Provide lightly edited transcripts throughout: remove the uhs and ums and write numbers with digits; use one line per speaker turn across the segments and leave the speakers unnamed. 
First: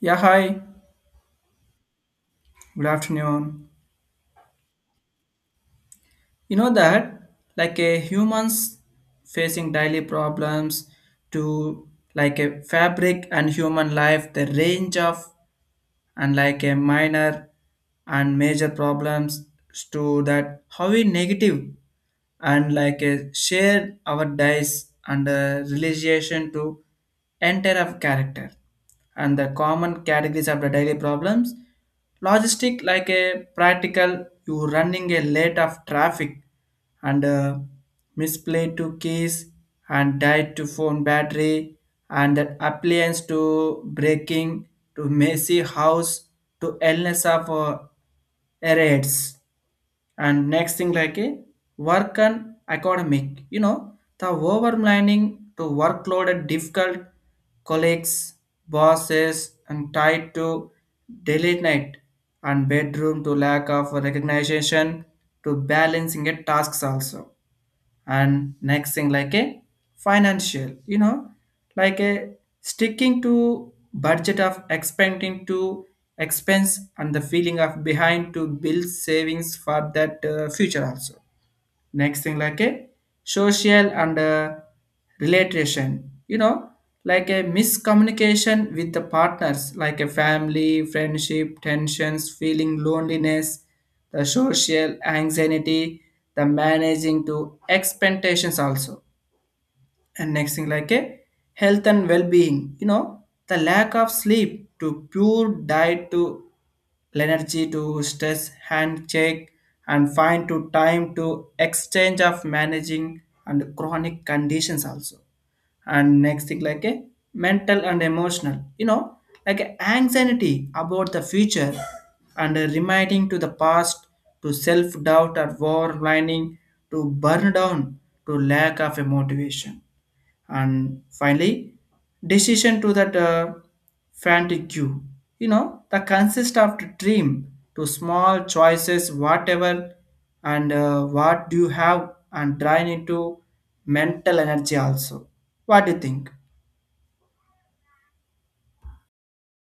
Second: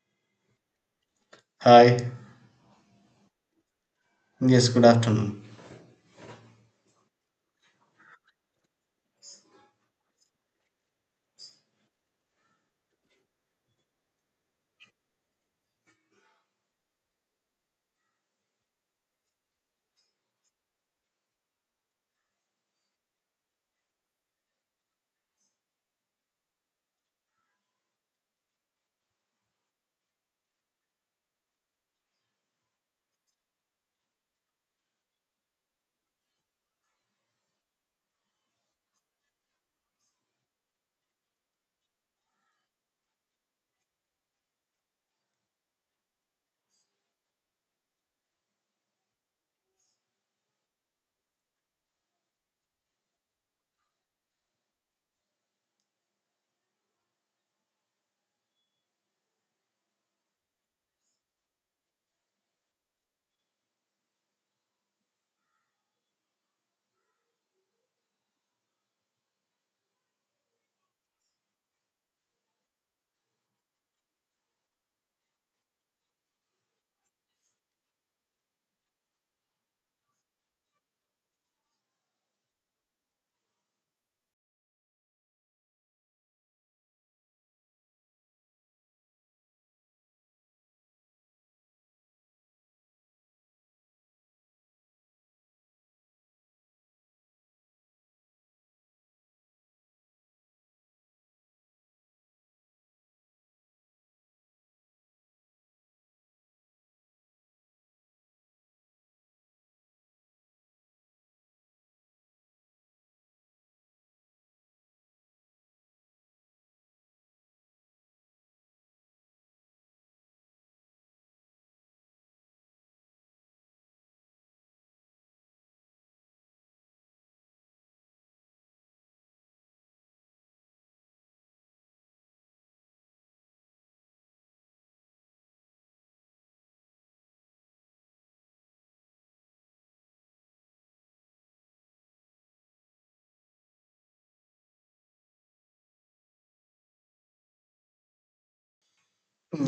Yeah, hi.
Hi.
Good afternoon.
Yes, good afternoon.
You know that, like a humans facing daily problems to like a fabric and human life, the range of and like a minor and major problems to that how we negative and like a share our dice and a relation to enter of character and the common categories of the daily problems logistic like a practical you running a late of traffic and misplaced to keys and died to phone battery and that appliance to breaking to messy house to illness of errors. And next thing like a work and academic, you know, the overmining to workload and difficult colleagues, bosses and tied to daily night and bedroom to lack of recognition to balancing a tasks also. And next thing like a financial, you know, like a sticking to budget of expanding to expense and the feeling of behind to build savings for that future also. Next thing like a social and relation, you know, like a miscommunication with the partners like a family friendship tensions feeling loneliness, the social anxiety, the managing to expectations also. And next thing like a health and well-being, you know, the lack of sleep to pure diet to energy to stress hand check and find to time to exchange of managing and chronic conditions also. And next thing like a mental and emotional, you know, like a anxiety about the future and a reminding to the past to self-doubt or war lining to burn down to lack of a motivation. And finally decision to that frantic you know the consist of the dream to small choices whatever and what do you have and drain into mental energy also. What do you think?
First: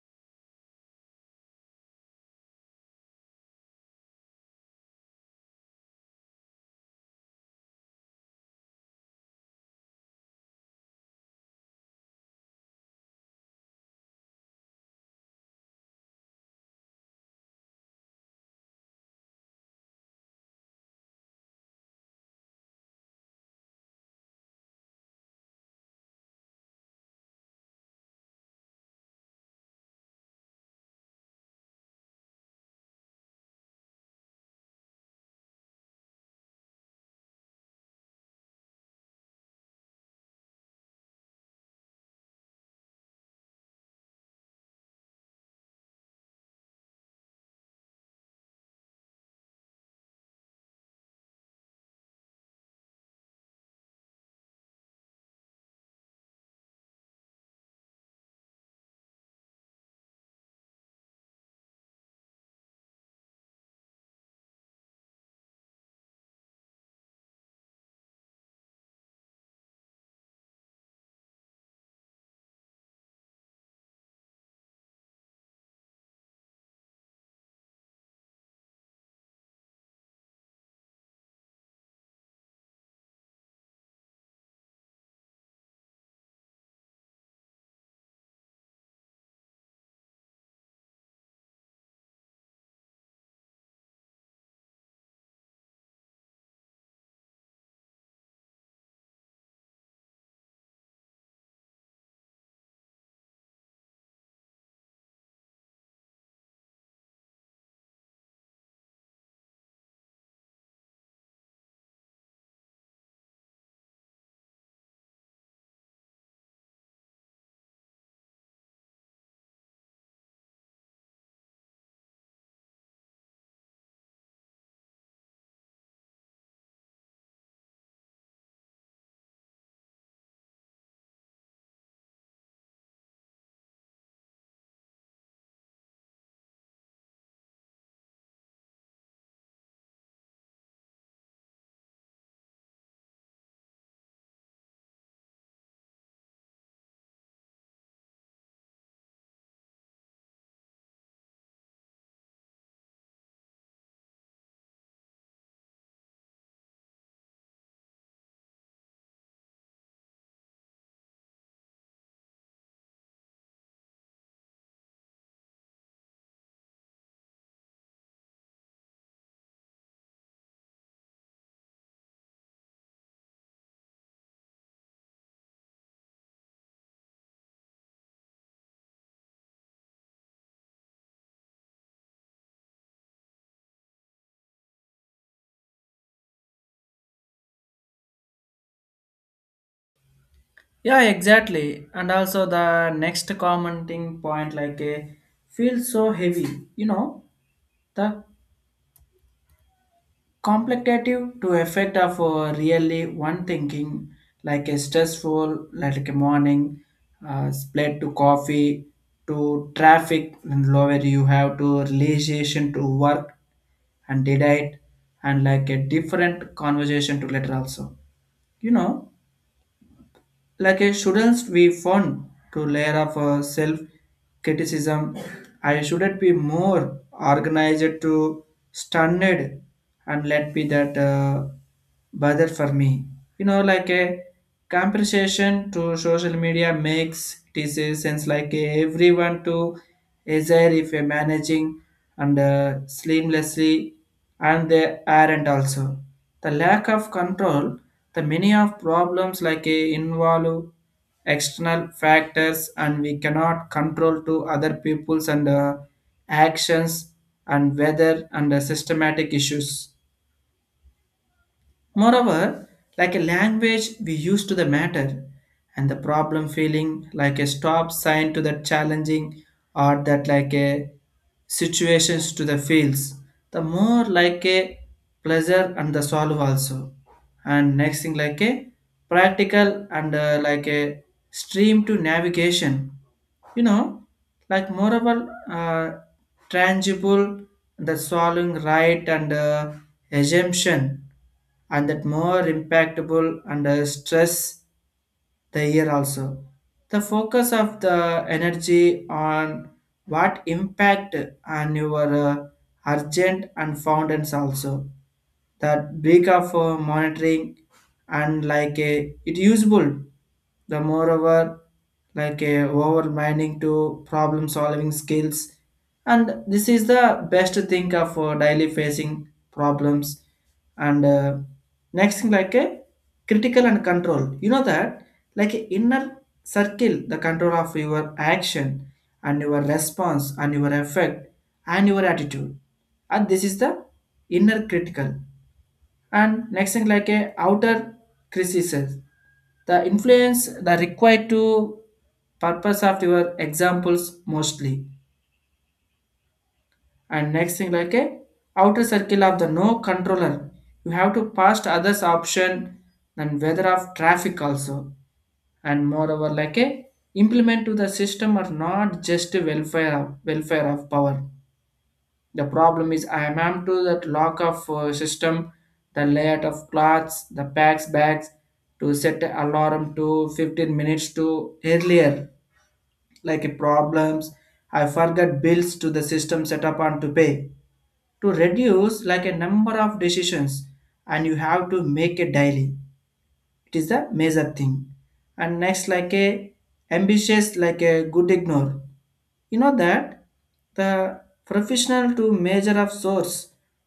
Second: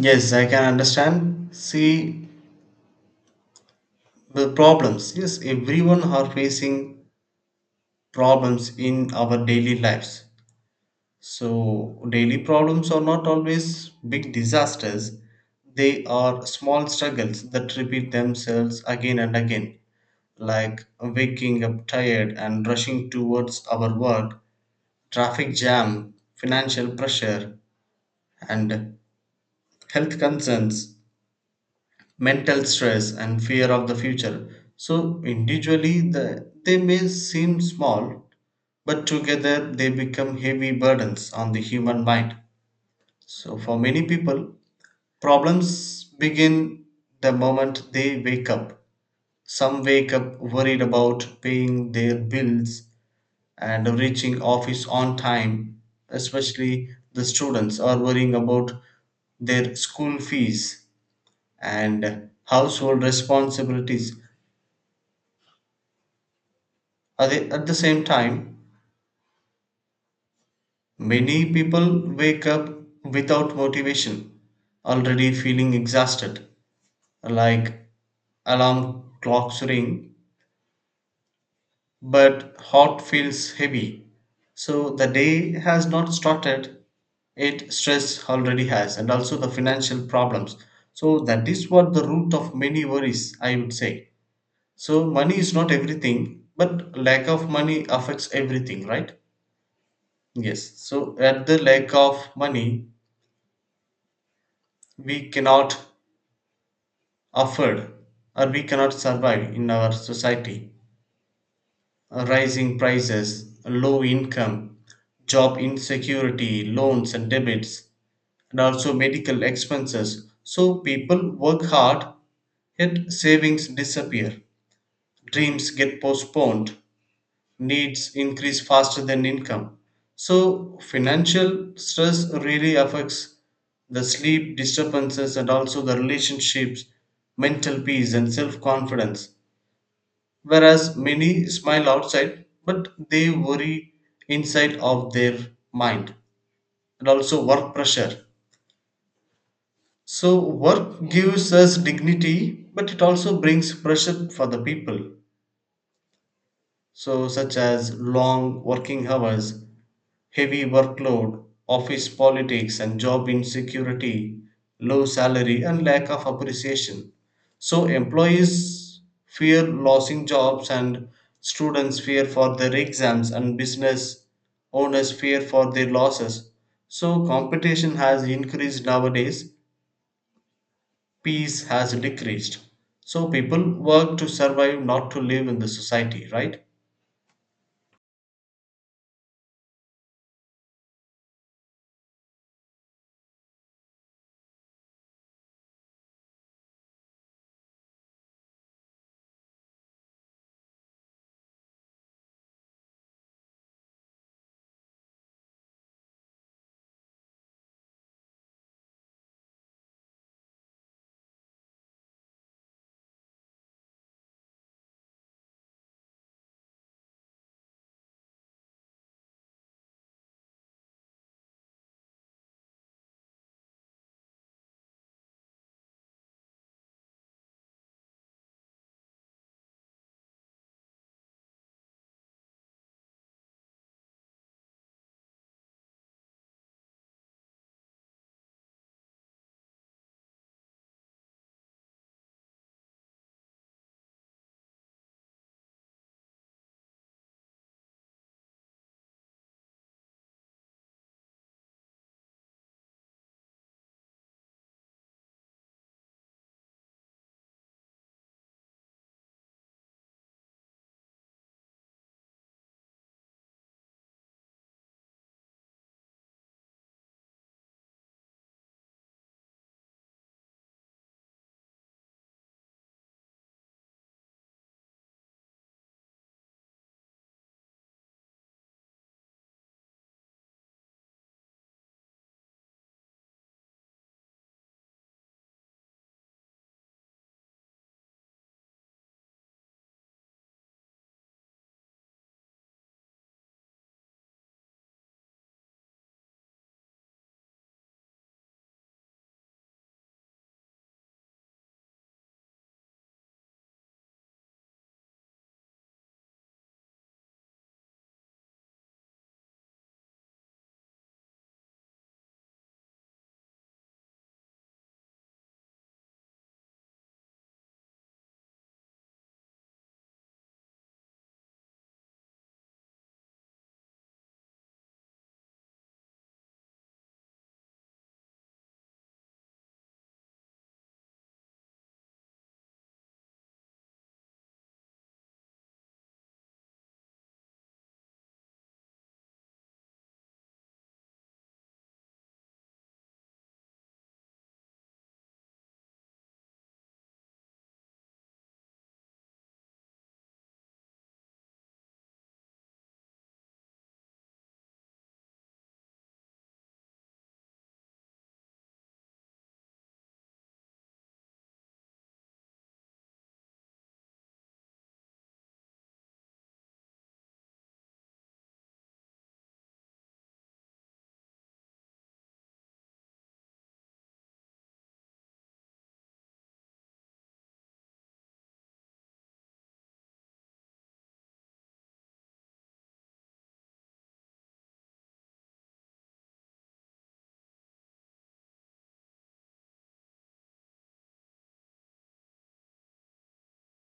Yes, I can understand. See the problems. Yes, everyone are facing problems in our daily lives. So daily problems are not always big disasters. They are small struggles that repeat themselves again and again, like waking up tired and rushing towards our work, traffic jam, financial pressure, and health concerns mental stress and fear of the future. So individually they may seem small, but together they become heavy burdens on the human mind. So for many people, problems begin the moment they wake up. Some wake up worried about paying their bills and reaching office on time, especially the students are worrying about their school fees and household responsibilities. At the same time, many people wake up without motivation, already feeling exhausted, like alarm clocks ring, but heart feels heavy. So the day has not started, it stress already has, and also the financial problems. So that is what the root of many worries, I would say. So money is not everything, but lack of money affects everything, right? Yes. So at the lack of money, we cannot afford or we cannot survive in our society. Rising prices, low income, job insecurity, loans and debits, and also medical expenses. So people work hard, yet savings disappear. Dreams get postponed needs increase faster than income. So, financial stress really affects the sleep disturbances and also the relationships, mental peace, and self confidence. Whereas many smile outside, but they worry inside of their mind, and also work pressure. So, work gives us dignity, but it also brings pressure for the people. So, such as long working hours, heavy workload, office politics and job insecurity, low salary and lack of appreciation. So employees fear losing jobs and students fear for their exams and business owners fear for their losses. So competition has increased nowadays, peace has decreased. So people work to survive, not to live in the society, right?
Yeah, exactly. And also the next commenting point, like a feel so heavy, you know, the complicative to effect of really one thinking like a stressful like a morning, split to coffee to traffic and lower you have to relation to work and did it and like a different conversation to later also, you know, like a shouldn't we fun to layer of self criticism. I shouldn't be more organized to standard and let be that bother for me. You know, like a compensation to social media makes this a sense like a everyone to desire if a managing and seamlessly and they aren't also. The lack of control, the many of problems like a involve external factors and we cannot control to other people's and actions and weather and systematic issues. Moreover, like a language we use to the matter, and the problem feeling like a stop sign to that challenging or that like a situations to the fields, the more like a pleasure and the solve also. And next thing like a practical and like a stream to navigation. You know, like moreover tangible, the solving right and assumption and that more impactable under stress the year also. The focus of the energy on what impact on your urgent and fountains also. That break of monitoring and like a it usable. The moreover like a over mining to problem solving skills, and this is the best thing of daily facing problems and next thing like a critical and control. You know that like a inner circle, the control of your action and your response and your effect and your attitude. And this is the inner critical. And next thing like a outer criticism. The influence the required to purpose of your examples mostly. And next thing like a outer circle of the no controller, you have to pass others option and weather of traffic also. And moreover like a implement to the system are not just welfare of power. The problem is I am to that lock of system, the layout of clothes, the packs bags to set alarm to 15 minutes to earlier like problems. I forget bills to the system set up on to pay to reduce like a number of decisions and you have to make it daily. It is the major thing. And next like a ambitious like a good ignore, you know that the professional to major of source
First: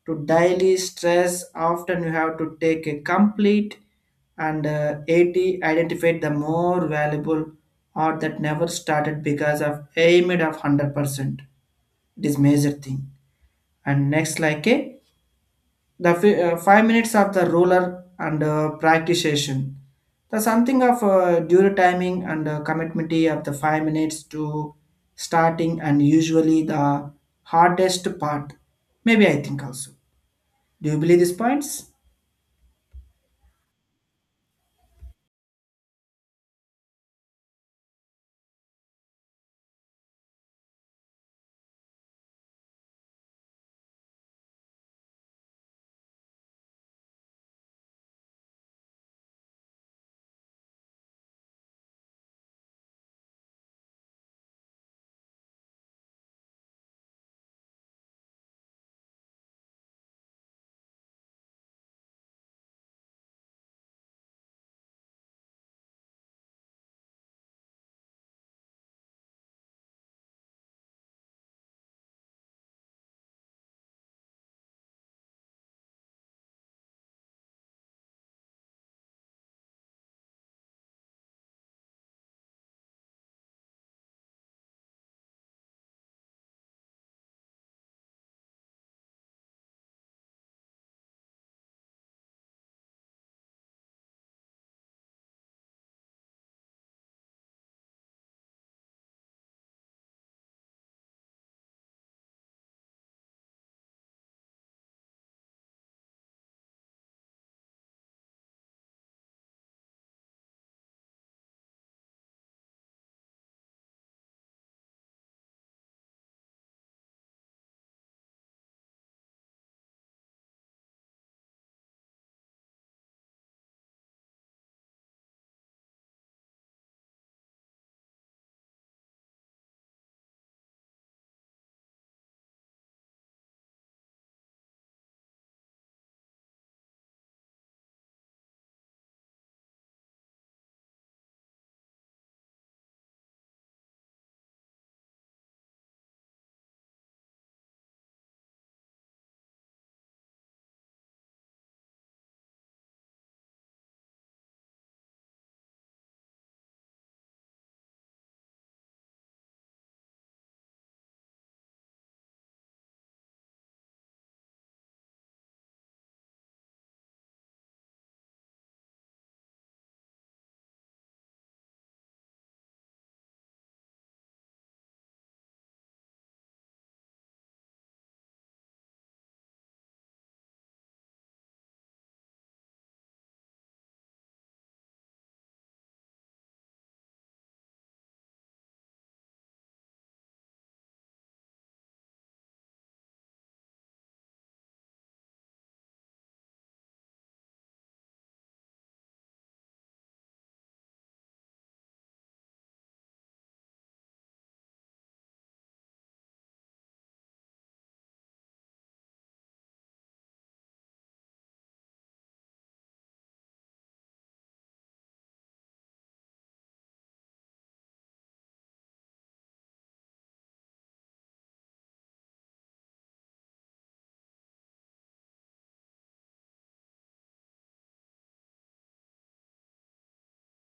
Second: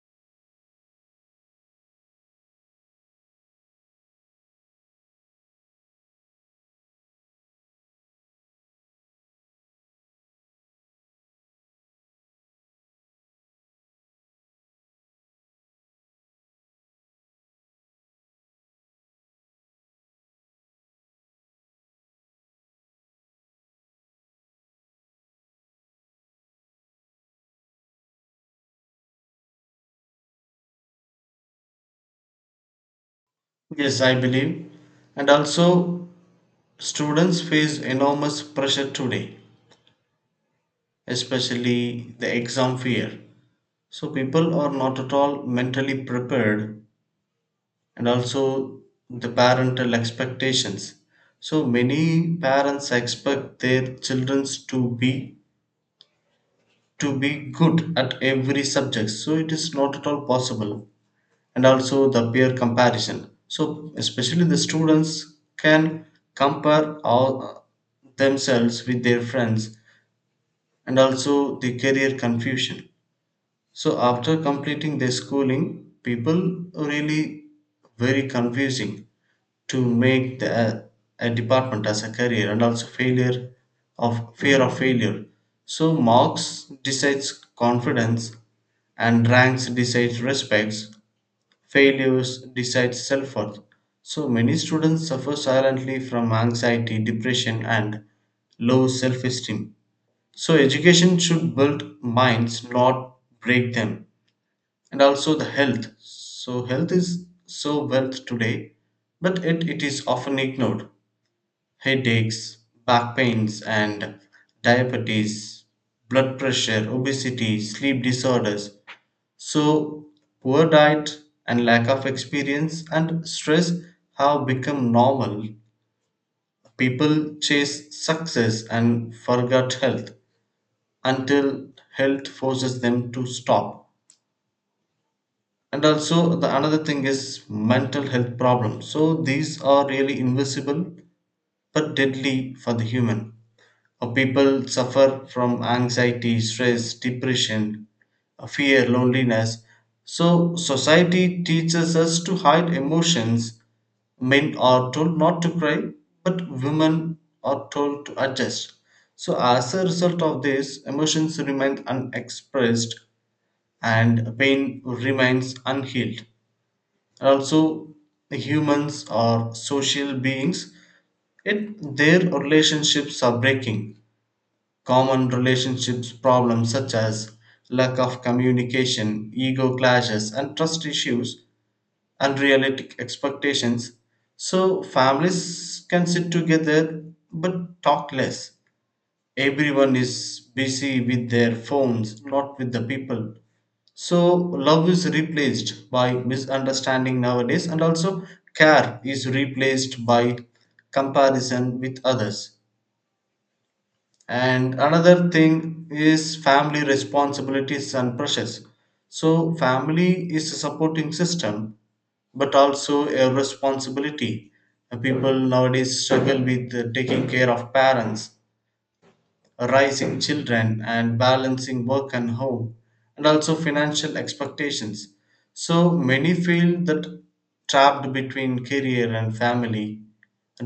to daily stress often you have to take a complete and 80 identified the more valuable or that never started because of aimed of 100%. It is major thing. And next like a the 5 minutes of the roller and practice session. The something of due timing and commitment of the 5 minutes to starting and usually the hardest part. Maybe I think also. Do you believe these points?
Yes, I believe. And also, students face enormous pressure today, especially the exam fear. So people are not at all mentally prepared and also the parental expectations. So many parents expect their children to be good at every subject. So it is not at all possible. And also the peer comparison. So especially the students can compare all themselves with their friends and also the career confusion. So after completing their schooling, people really very confusing to make a department as a career and also failure of fear of failure. So marks decides confidence and ranks decides respects, failures decides self-worth. So many students suffer silently from anxiety, depression and low self-esteem so education should build minds, not break them. And also the health. So health is so wealth today, but it is often ignored. Headaches, back pains and diabetes, blood pressure, obesity, sleep disorders. So poor diet and lack of experience and stress have become normal. People chase success and forget health, until health forces them to stop, and also the another thing is mental health problems. So these are really invisible but deadly for the human. People suffer from anxiety, stress, depression, fear, loneliness. So, society teaches us to hide emotions. Men are told not to cry, but women are told to adjust. So, as a result of this, emotions remain unexpressed and pain remains unhealed. And also, humans are social beings, yet their relationships are breaking. Common relationships problems such as lack of communication, ego clashes, and trust issues, unrealistic expectations. So, families can sit together but talk less. Everyone is busy with their phones, not with the people. So, love is replaced by misunderstanding nowadays, and also care is replaced by comparison with others. And another thing is family responsibilities and pressures. So, family is a supporting system, but also a responsibility. People nowadays struggle with taking care of parents, raising children and balancing work and home and also financial expectations so many feel that trapped between career and family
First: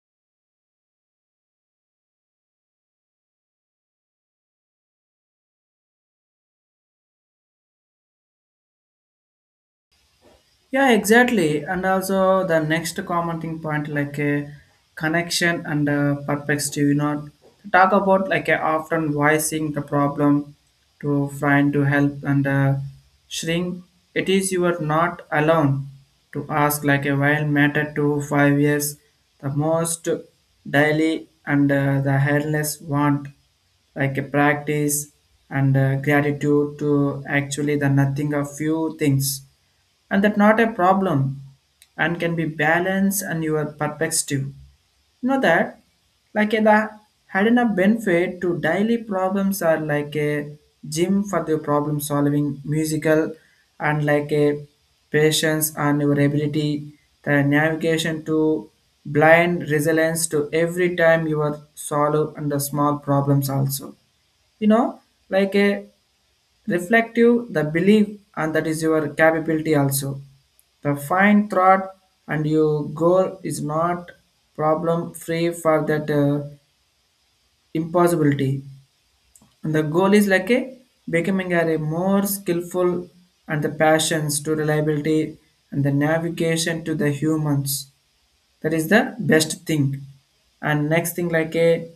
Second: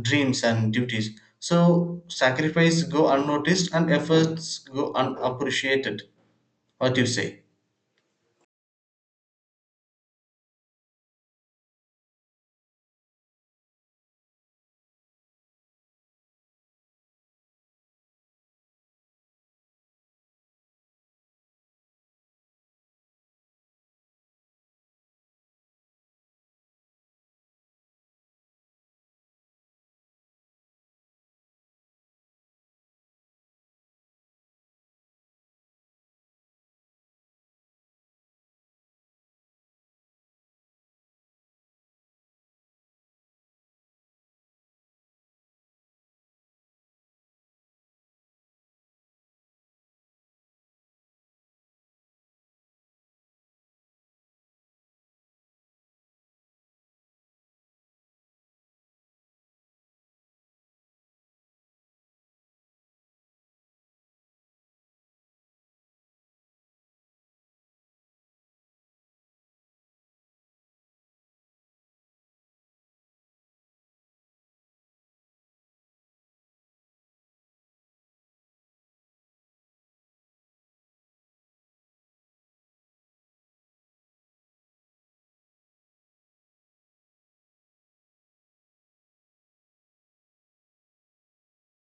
dreams and duties so sacrifice go unnoticed and efforts go unappreciated. What do you say?
Yeah, exactly. And also the next commenting point, like a connection and a perspective, you know, to talk about like a often voicing the problem to find to help and shrink. It is you are not alone to ask like a while matter to 5 years, the most daily and the headless want like a practice and gratitude to actually the nothing of few things and that not a problem and can be balanced and your perspective, you know that like a, the hidden a benefit to daily problems are like a gym for the problem solving musical and like a patience and your ability, the navigation to blind resilience to every time you are solve under small problems also, you know, like a reflective the belief and that is your capability also, the fine thought, and your goal is not problem free for that impossibility. And the goal is like a becoming a more skillful and the passions to reliability and the navigation to the humans. That is the best thing. And next thing like a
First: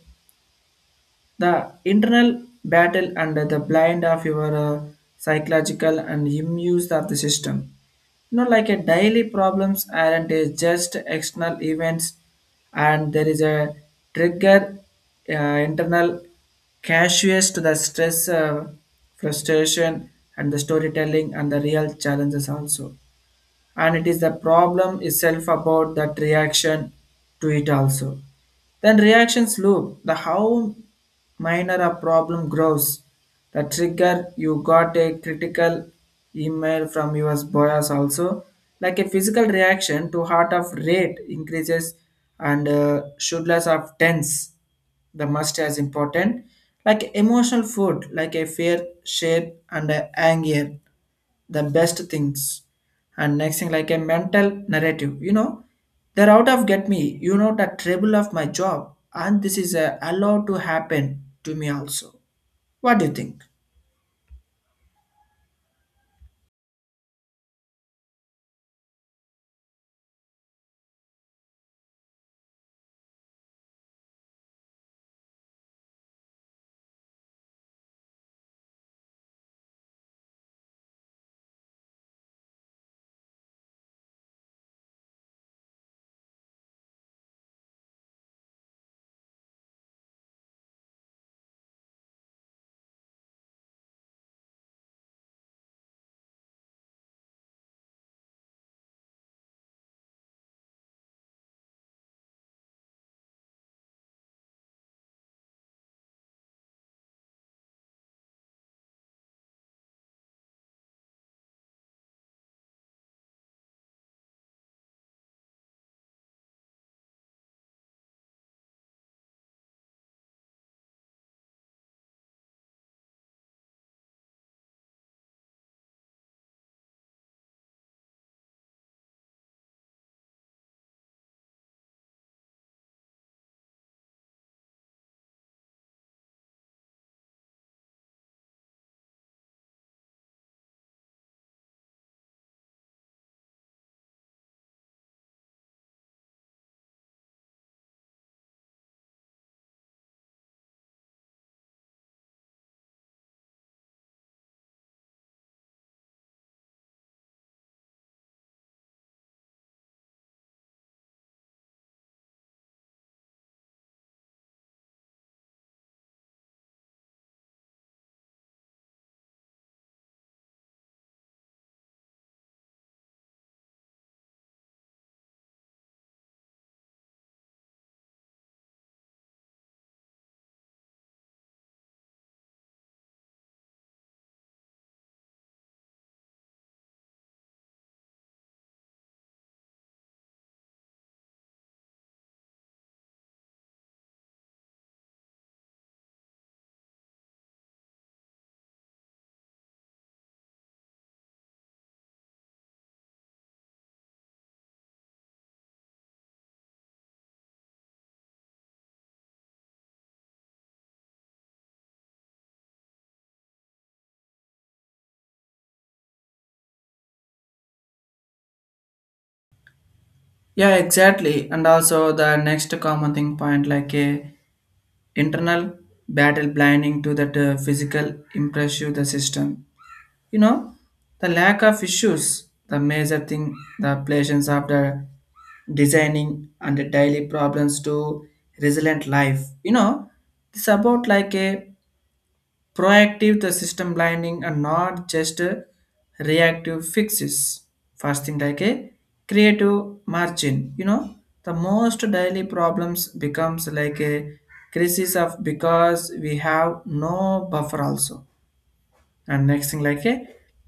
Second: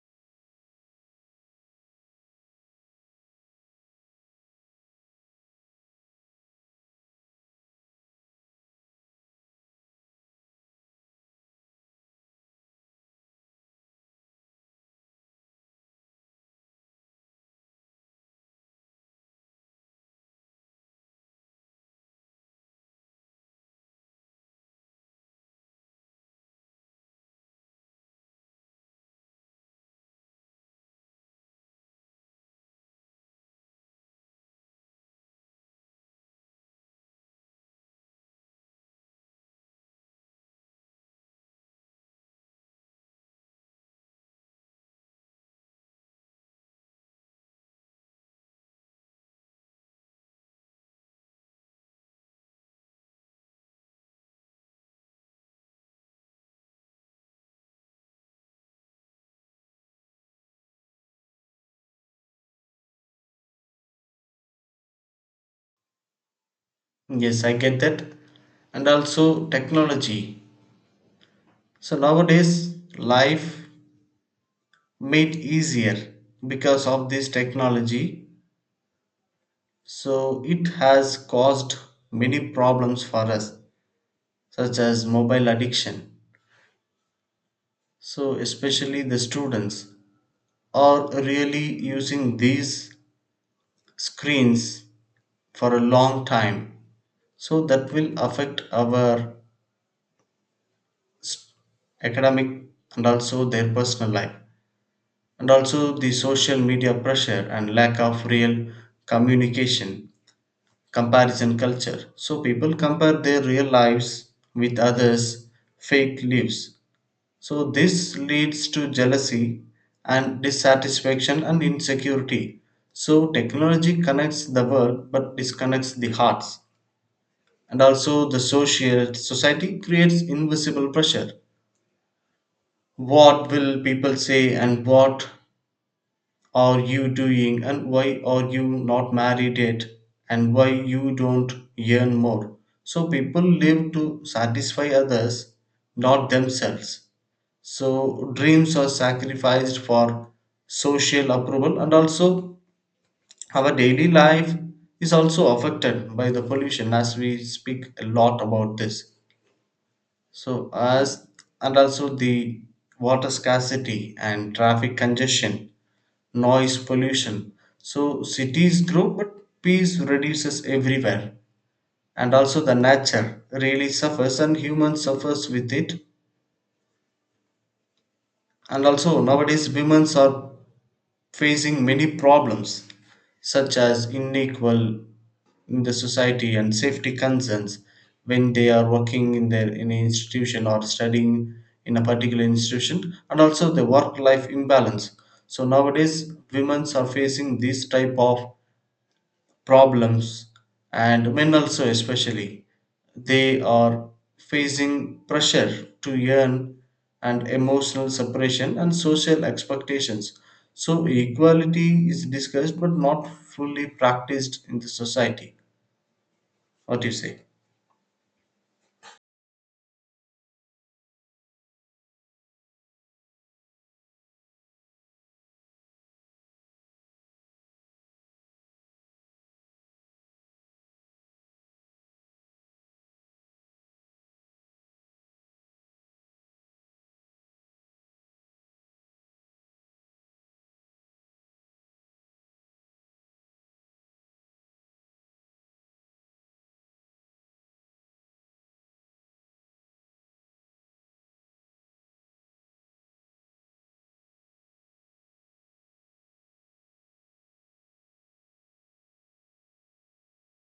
the internal battle and the blind of your psychological and immune of the system. You know like a daily problems aren't a just external events, and there is a trigger, uh, internal casuous to the stress, frustration and the storytelling and the real challenges also. And it is the problem itself about that reaction to it also. Then reactions loop, the how minor a problem grows, the trigger you got a critical email from your bias also, like a physical reaction to heart of rate increases and shoulders of tense, the must as important like emotional food like a fear shape and a anger, the best things. And next thing like a mental narrative, you know, they're out of get me, you know, the trouble of my job and this is allowed to happen to me also. What do you think?
Yes, I get that. And also technology, so nowadays life made easier because of this technology. So it has caused many problems for us, such as mobile addiction. So, especially the students are really using these screens for a long time. So, that will affect our s- academic and also their personal life, and also the social media pressure and lack of real communication, comparison culture. So, people compare their real lives with others' fake lives. So, this leads to jealousy and dissatisfaction and insecurity. So, technology connects the world but disconnects the hearts. And also, the social society creates invisible pressure. What will people say, and what are you doing, and why are you not married yet, and why you don't earn more? So, people live to satisfy others, not themselves. So dreams are sacrificed for social approval, and also our daily life is also affected by the pollution as we speak a lot about this. So as and also the water scarcity and traffic congestion, noise pollution. So cities grow, but peace reduces everywhere. And also the nature really suffers and human suffers with it. And also nowadays women are facing many problems such as unequal in the society and safety concerns when they are working in their in an institution or studying in a particular institution and also the work life imbalance, so nowadays women are facing these type of problems and men also especially they are facing pressure to earn and emotional separation and social expectations, so equality is discussed but not fully practiced in the society. What do you say?
Yeah, exactly. And also the next common thing point, like a internal battle blinding to that physical impressive the system. You know, the lack of issues, the major thing, the pleasures after designing and the daily problems to resilient life. You know, it's about like a proactive the system blinding and not just a reactive fixes. First thing like a creative margin. You know, the most daily problems becomes like a crisis of because we have no buffer also. And next thing like a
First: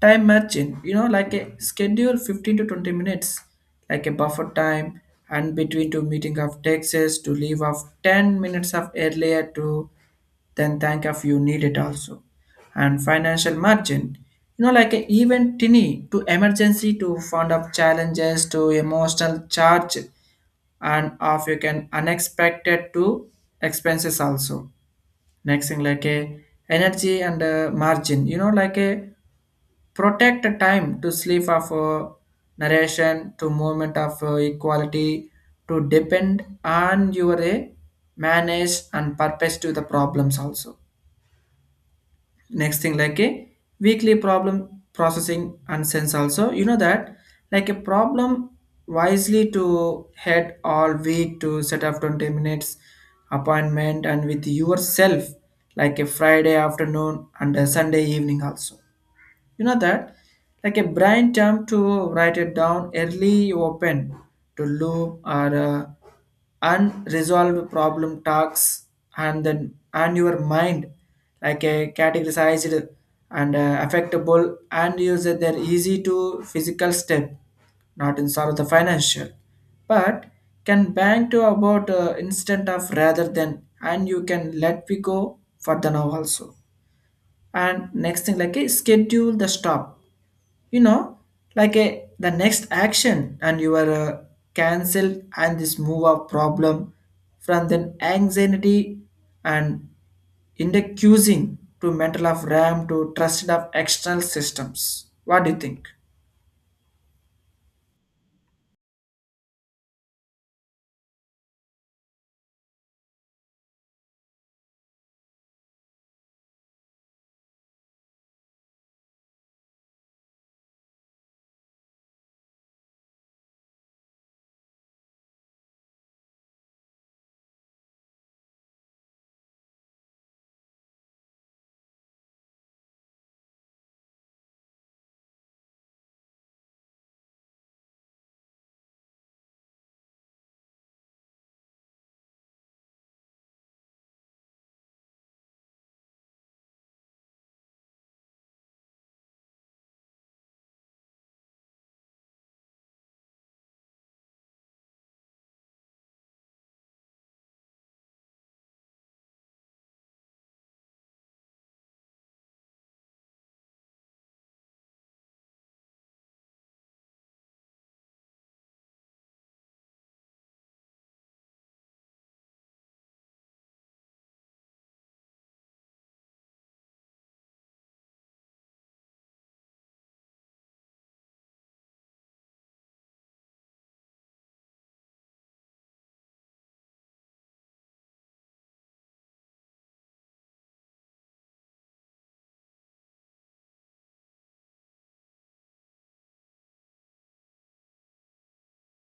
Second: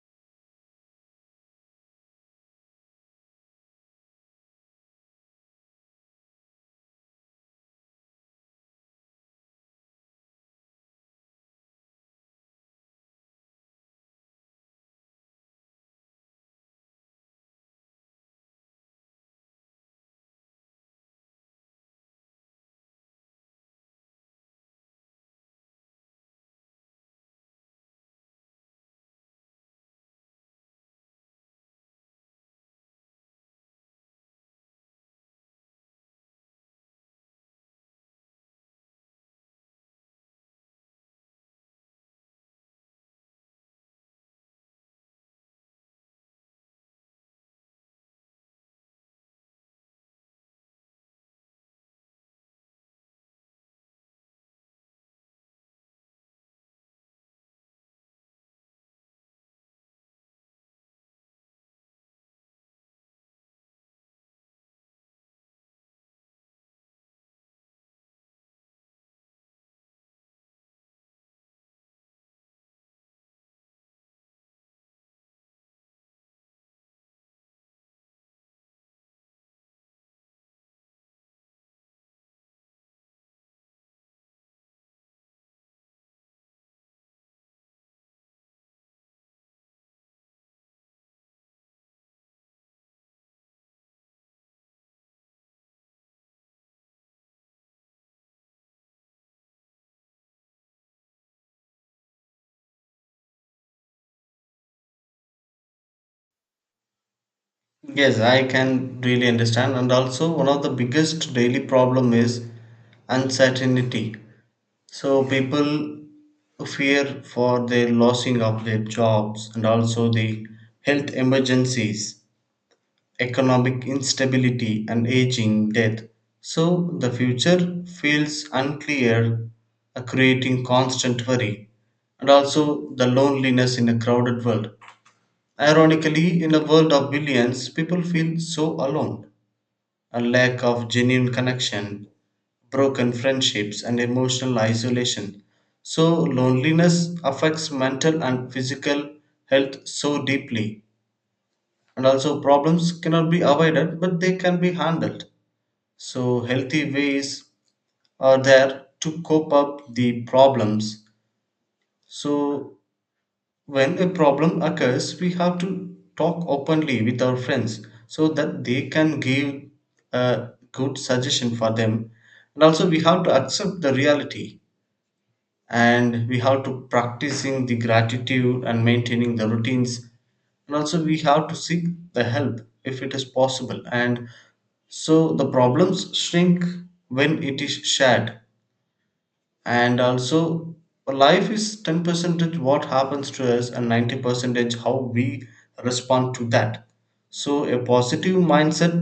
time margin, you know, like a schedule 15 to 20 minutes like a buffer time and between two meeting of taxes to leave off 10 minutes of earlier to then think of you need it also. And financial margin, you know, like a even tiny to emergency to fund of challenges to emotional charge and of you can unexpected to expenses also. Next thing like a energy and margin, you know, like a protect the time to sleep of narration to movement of equality to depend on your manage and purpose to the problems also. Next thing like a weekly problem processing and sense also. You know that like a problem wisely to head all week to set up 20 minutes appointment and with yourself, like a Friday afternoon and a Sunday evening also. You know that? Like a brain term to write it down early open to loop or unresolved problem talks and then and your mind like a categorized and affectable and use it their easy to physical step, not in sort of the financial, but can bank to about instant of rather than and you can let we go for the now also. And next thing like a schedule the stop, you know, like a the next action and you are cancelled and this move of problem from then anxiety and in the accusing to mental of ram to trusted of external systems. What do you think?
Yes, I can really understand. And also, one of the biggest daily problem is uncertainty. So people fear for their losing of their jobs and also the health emergencies, economic instability and aging death. So the future feels unclear, creating constant worry and also the loneliness in a crowded world. Ironically, in a world of billions, people feel so alone. A lack of genuine connection, broken friendships, and emotional isolation. So, loneliness affects mental and physical health so deeply. And also, problems cannot be avoided, but they can be handled. So, healthy ways are there to cope up the problems. So, when a problem occurs, we have to talk openly with our friends so that they can give a good suggestion for them. And also we have to accept the reality and we have to practicing the gratitude and maintaining the routines. And also we have to seek the help if it is possible. And so the problems shrink when it is shared, and also life is 10 percentage what happens to us and 90 percentage how we respond to that. So a positive mindset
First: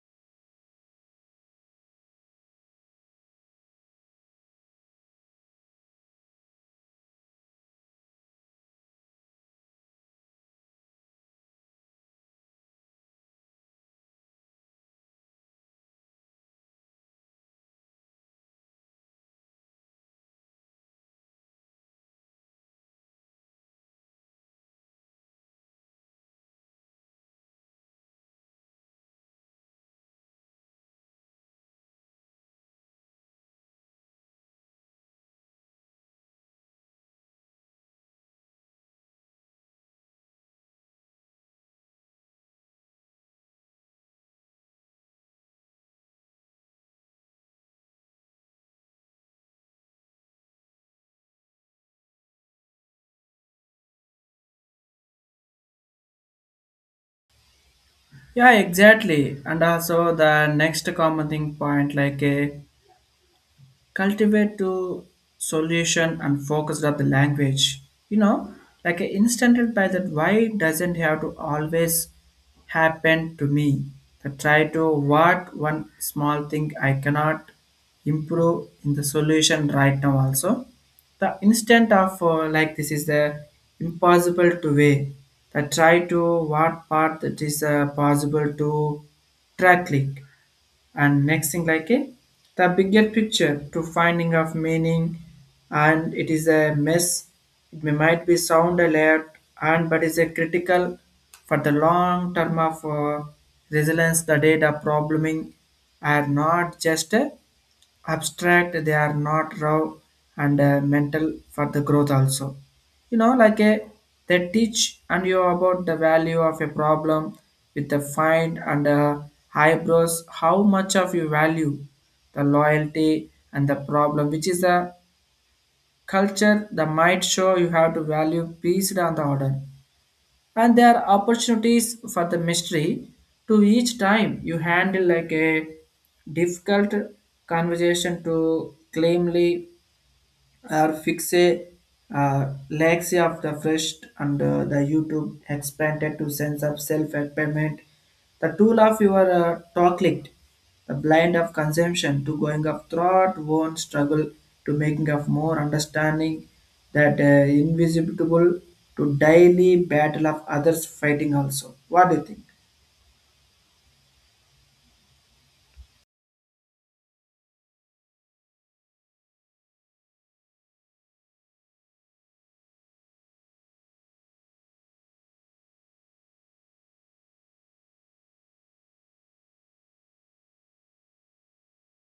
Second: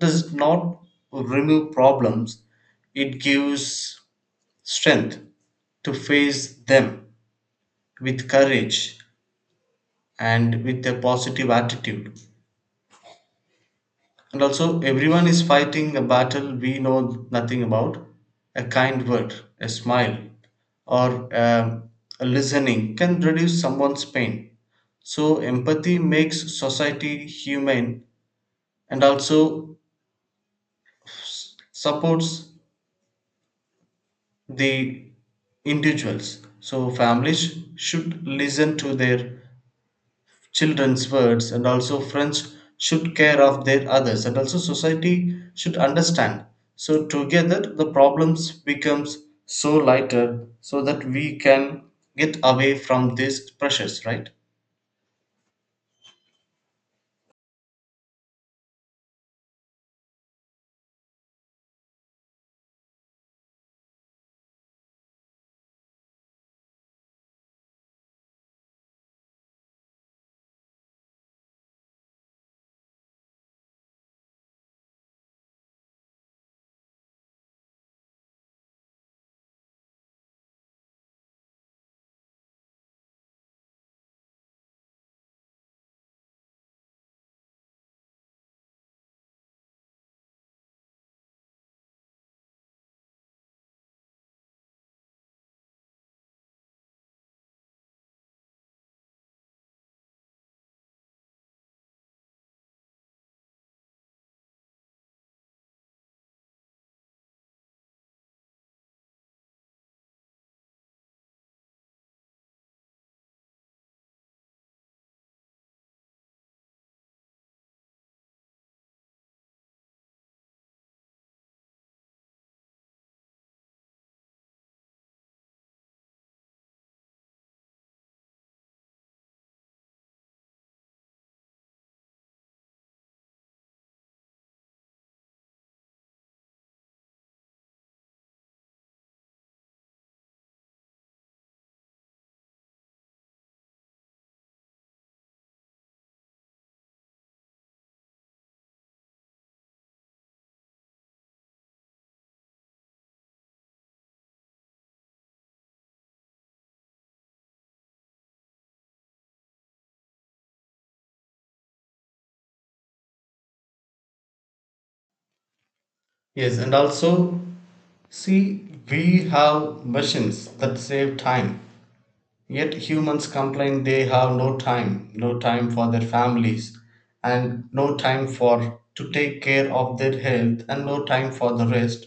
does not remove problems, it gives strength to face them with courage and with a positive attitude. And also, everyone is fighting a battle we know nothing about. A kind word, a smile, or a listening can reduce someone's pain. So, empathy makes society humane and also supports the individuals. So, families should listen to their children's words and also friends should care of their others and also society should understand, so together the problems becomes so lighter so that we can get away from these pressures, right?
Yeah, exactly. And also the next common thing point, like a cultivate to solution and focus on the language, you know, like a instanted by that why doesn't have to always happen to me, the try to what one small thing I cannot improve in the solution right now also. The instant of like this is the impossible to way, the try to what part that is possible to track link. And next thing like a the bigger picture to finding of meaning and it is a mess, it may might be sound alert, and but is a critical for the long term of resilience. The data probleming are not just a abstract, they are not raw and mental for the growth also. You know like a they teach and you about the value of a problem with the find and eyebrows how much of you value the loyalty and the problem which is the culture, the might show you have to value peace and the order, and there are opportunities for the mystery to each time you handle like a difficult conversation to claimly or fix a legacy of the first and the YouTube expanded to sense of self-payment. The tool of your talk licked, the blind of consumption to going of thought, one struggle to making of more understanding that invisible to daily battle of others fighting also. What do you think?
Yes, and also see we have machines that save time. Yet humans complain they have no time, no time for their families, and no time for to take care of their health, and no time for the rest,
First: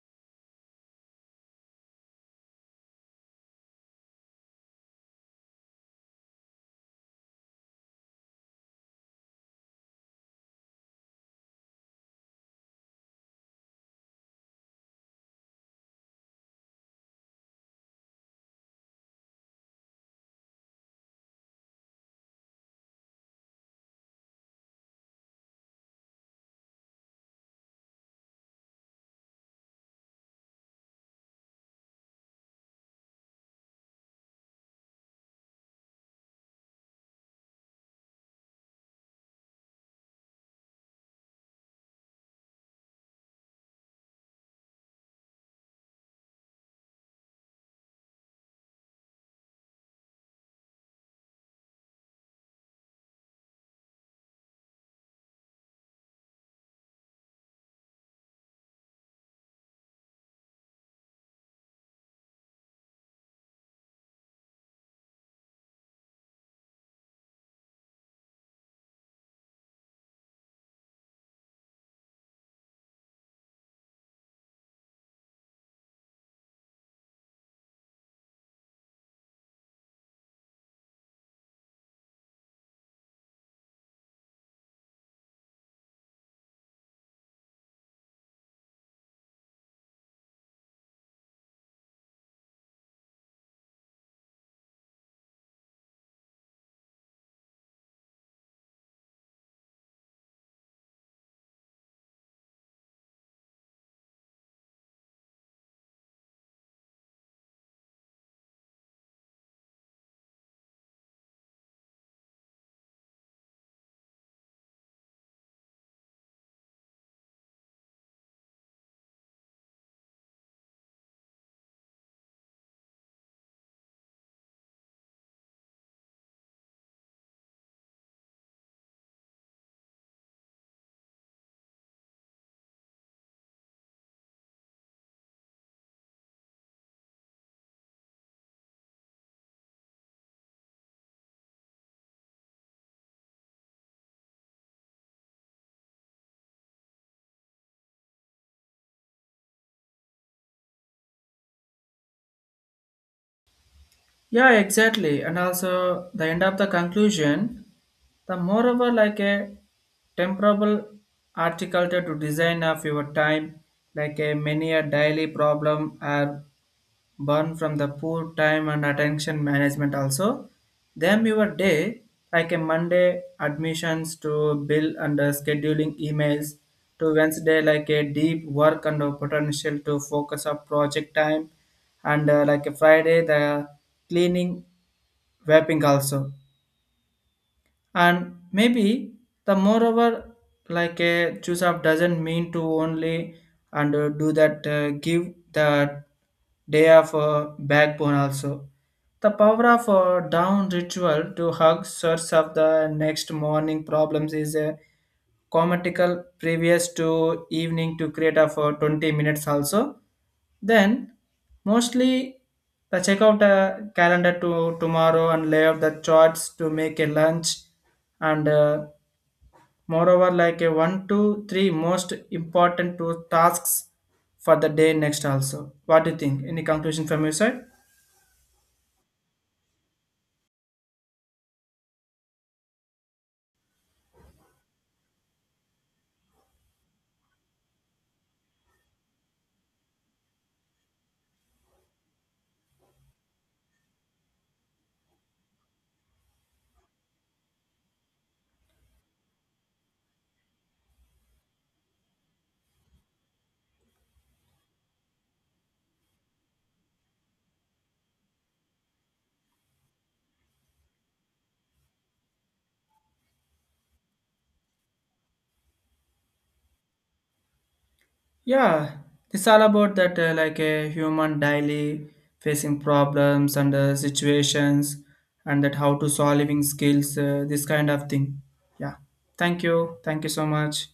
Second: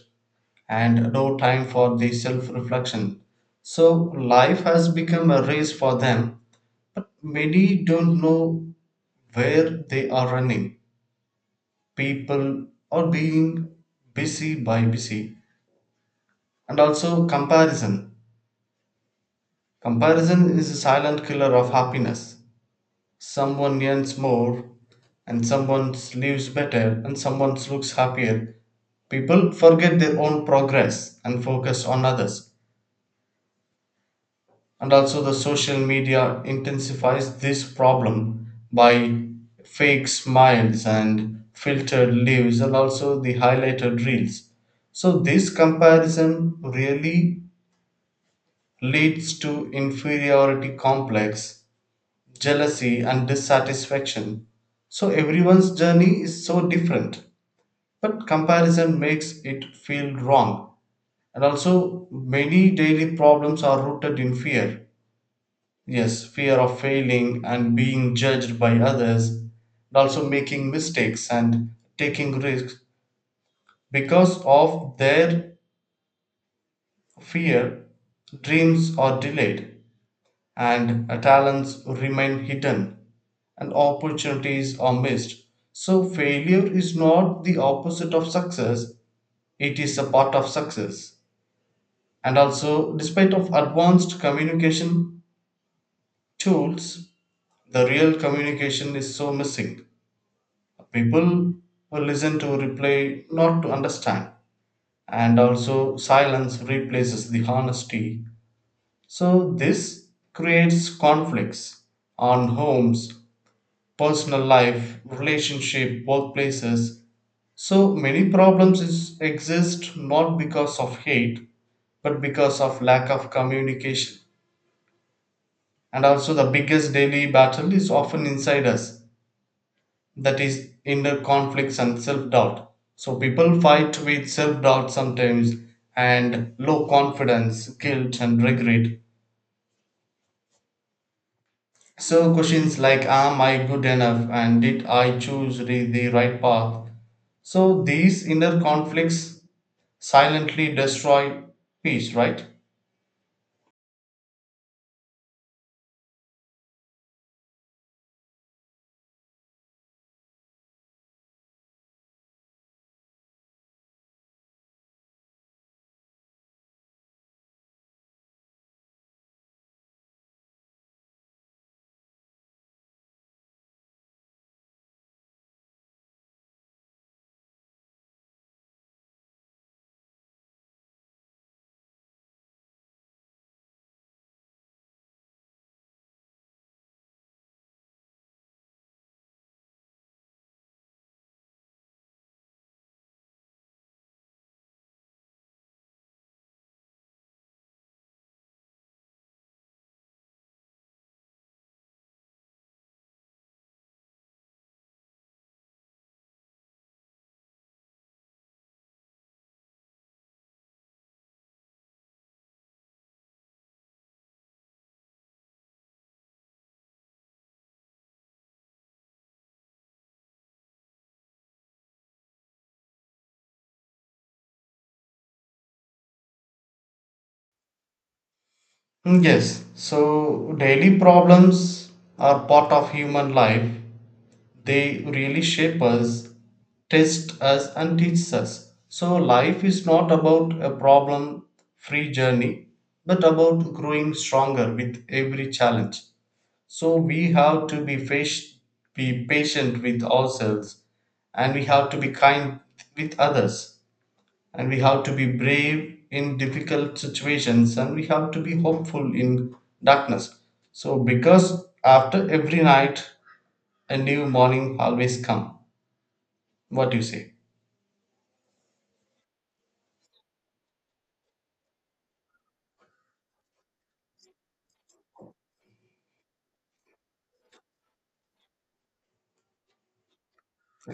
and no time for the self-reflection. So life has become a race for them, but many don't know where they are running. People are being busy by busy, and also comparison. Comparison is a silent killer of happiness. Someone earns more, and someone lives better, and someone looks happier. People forget their own progress and focus on others. And also, the social media intensifies this problem by fake smiles and filtered lives, and also the highlighted reels. So, this comparison really leads to inferiority complex jealousy, and dissatisfaction. So everyone's journey is so different, but comparison makes it feel wrong. And also, many daily problems are rooted in fear. Yes, fear of failing and being judged by others, and also making mistakes and taking risks. Because of their fear, dreams are delayed and talents remain hidden, and opportunities are missed. So, failure is not the opposite of success, it is a part of success. And also, despite of advanced communication tools, the real communication is so missing. People will listen to replay, not to understand. And also, silence replaces the honesty. So, this creates conflicts on homes, personal life, relationship, workplaces. So many exist not because of hate, but because of lack of communication. And also, the biggest daily battle is often inside us, that is, inner conflicts and self doubt. So, people fight with self doubt sometimes and low confidence, guilt, and regret. So, questions like am I good enough and did I the right path? So, these inner conflicts silently destroy peace, right?
Yeah, exactly. And also the end of the conclusion, the moreover like a temperable article to design of your time, like a many a daily problem are born from the poor time and attention management also. Them your day like a Monday admissions to bill and scheduling emails to Wednesday like a deep work and a potential to focus on project time and like a Friday the cleaning wrapping also. And maybe the moreover like a choose up doesn't mean to only and do that give the day of backbone also. The power of a down ritual to hug source of the next morning problems is a comatical previous to evening to create of 20 minutes also. Then mostly the check out a calendar to tomorrow and lay out the charts to make a lunch and moreover like a one to three most important two tasks for the day next also. What do you think? Any conclusion from your side?
Mm, yes, so daily problems are part of human life. They really shape us, test us, and teach us. So, life is not about a problem free journey, but about growing stronger with every challenge. So, we have to be patient with ourselves and we have to be kind with others and we have to be brave in difficult situations and we have to be hopeful in darkness, so because after every night a new morning always come. What do you say?
Yeah, it's all about that like a human daily facing problems and situations and that how to solving skills, this kind of thing. Yeah. Thank you. Thank you so much.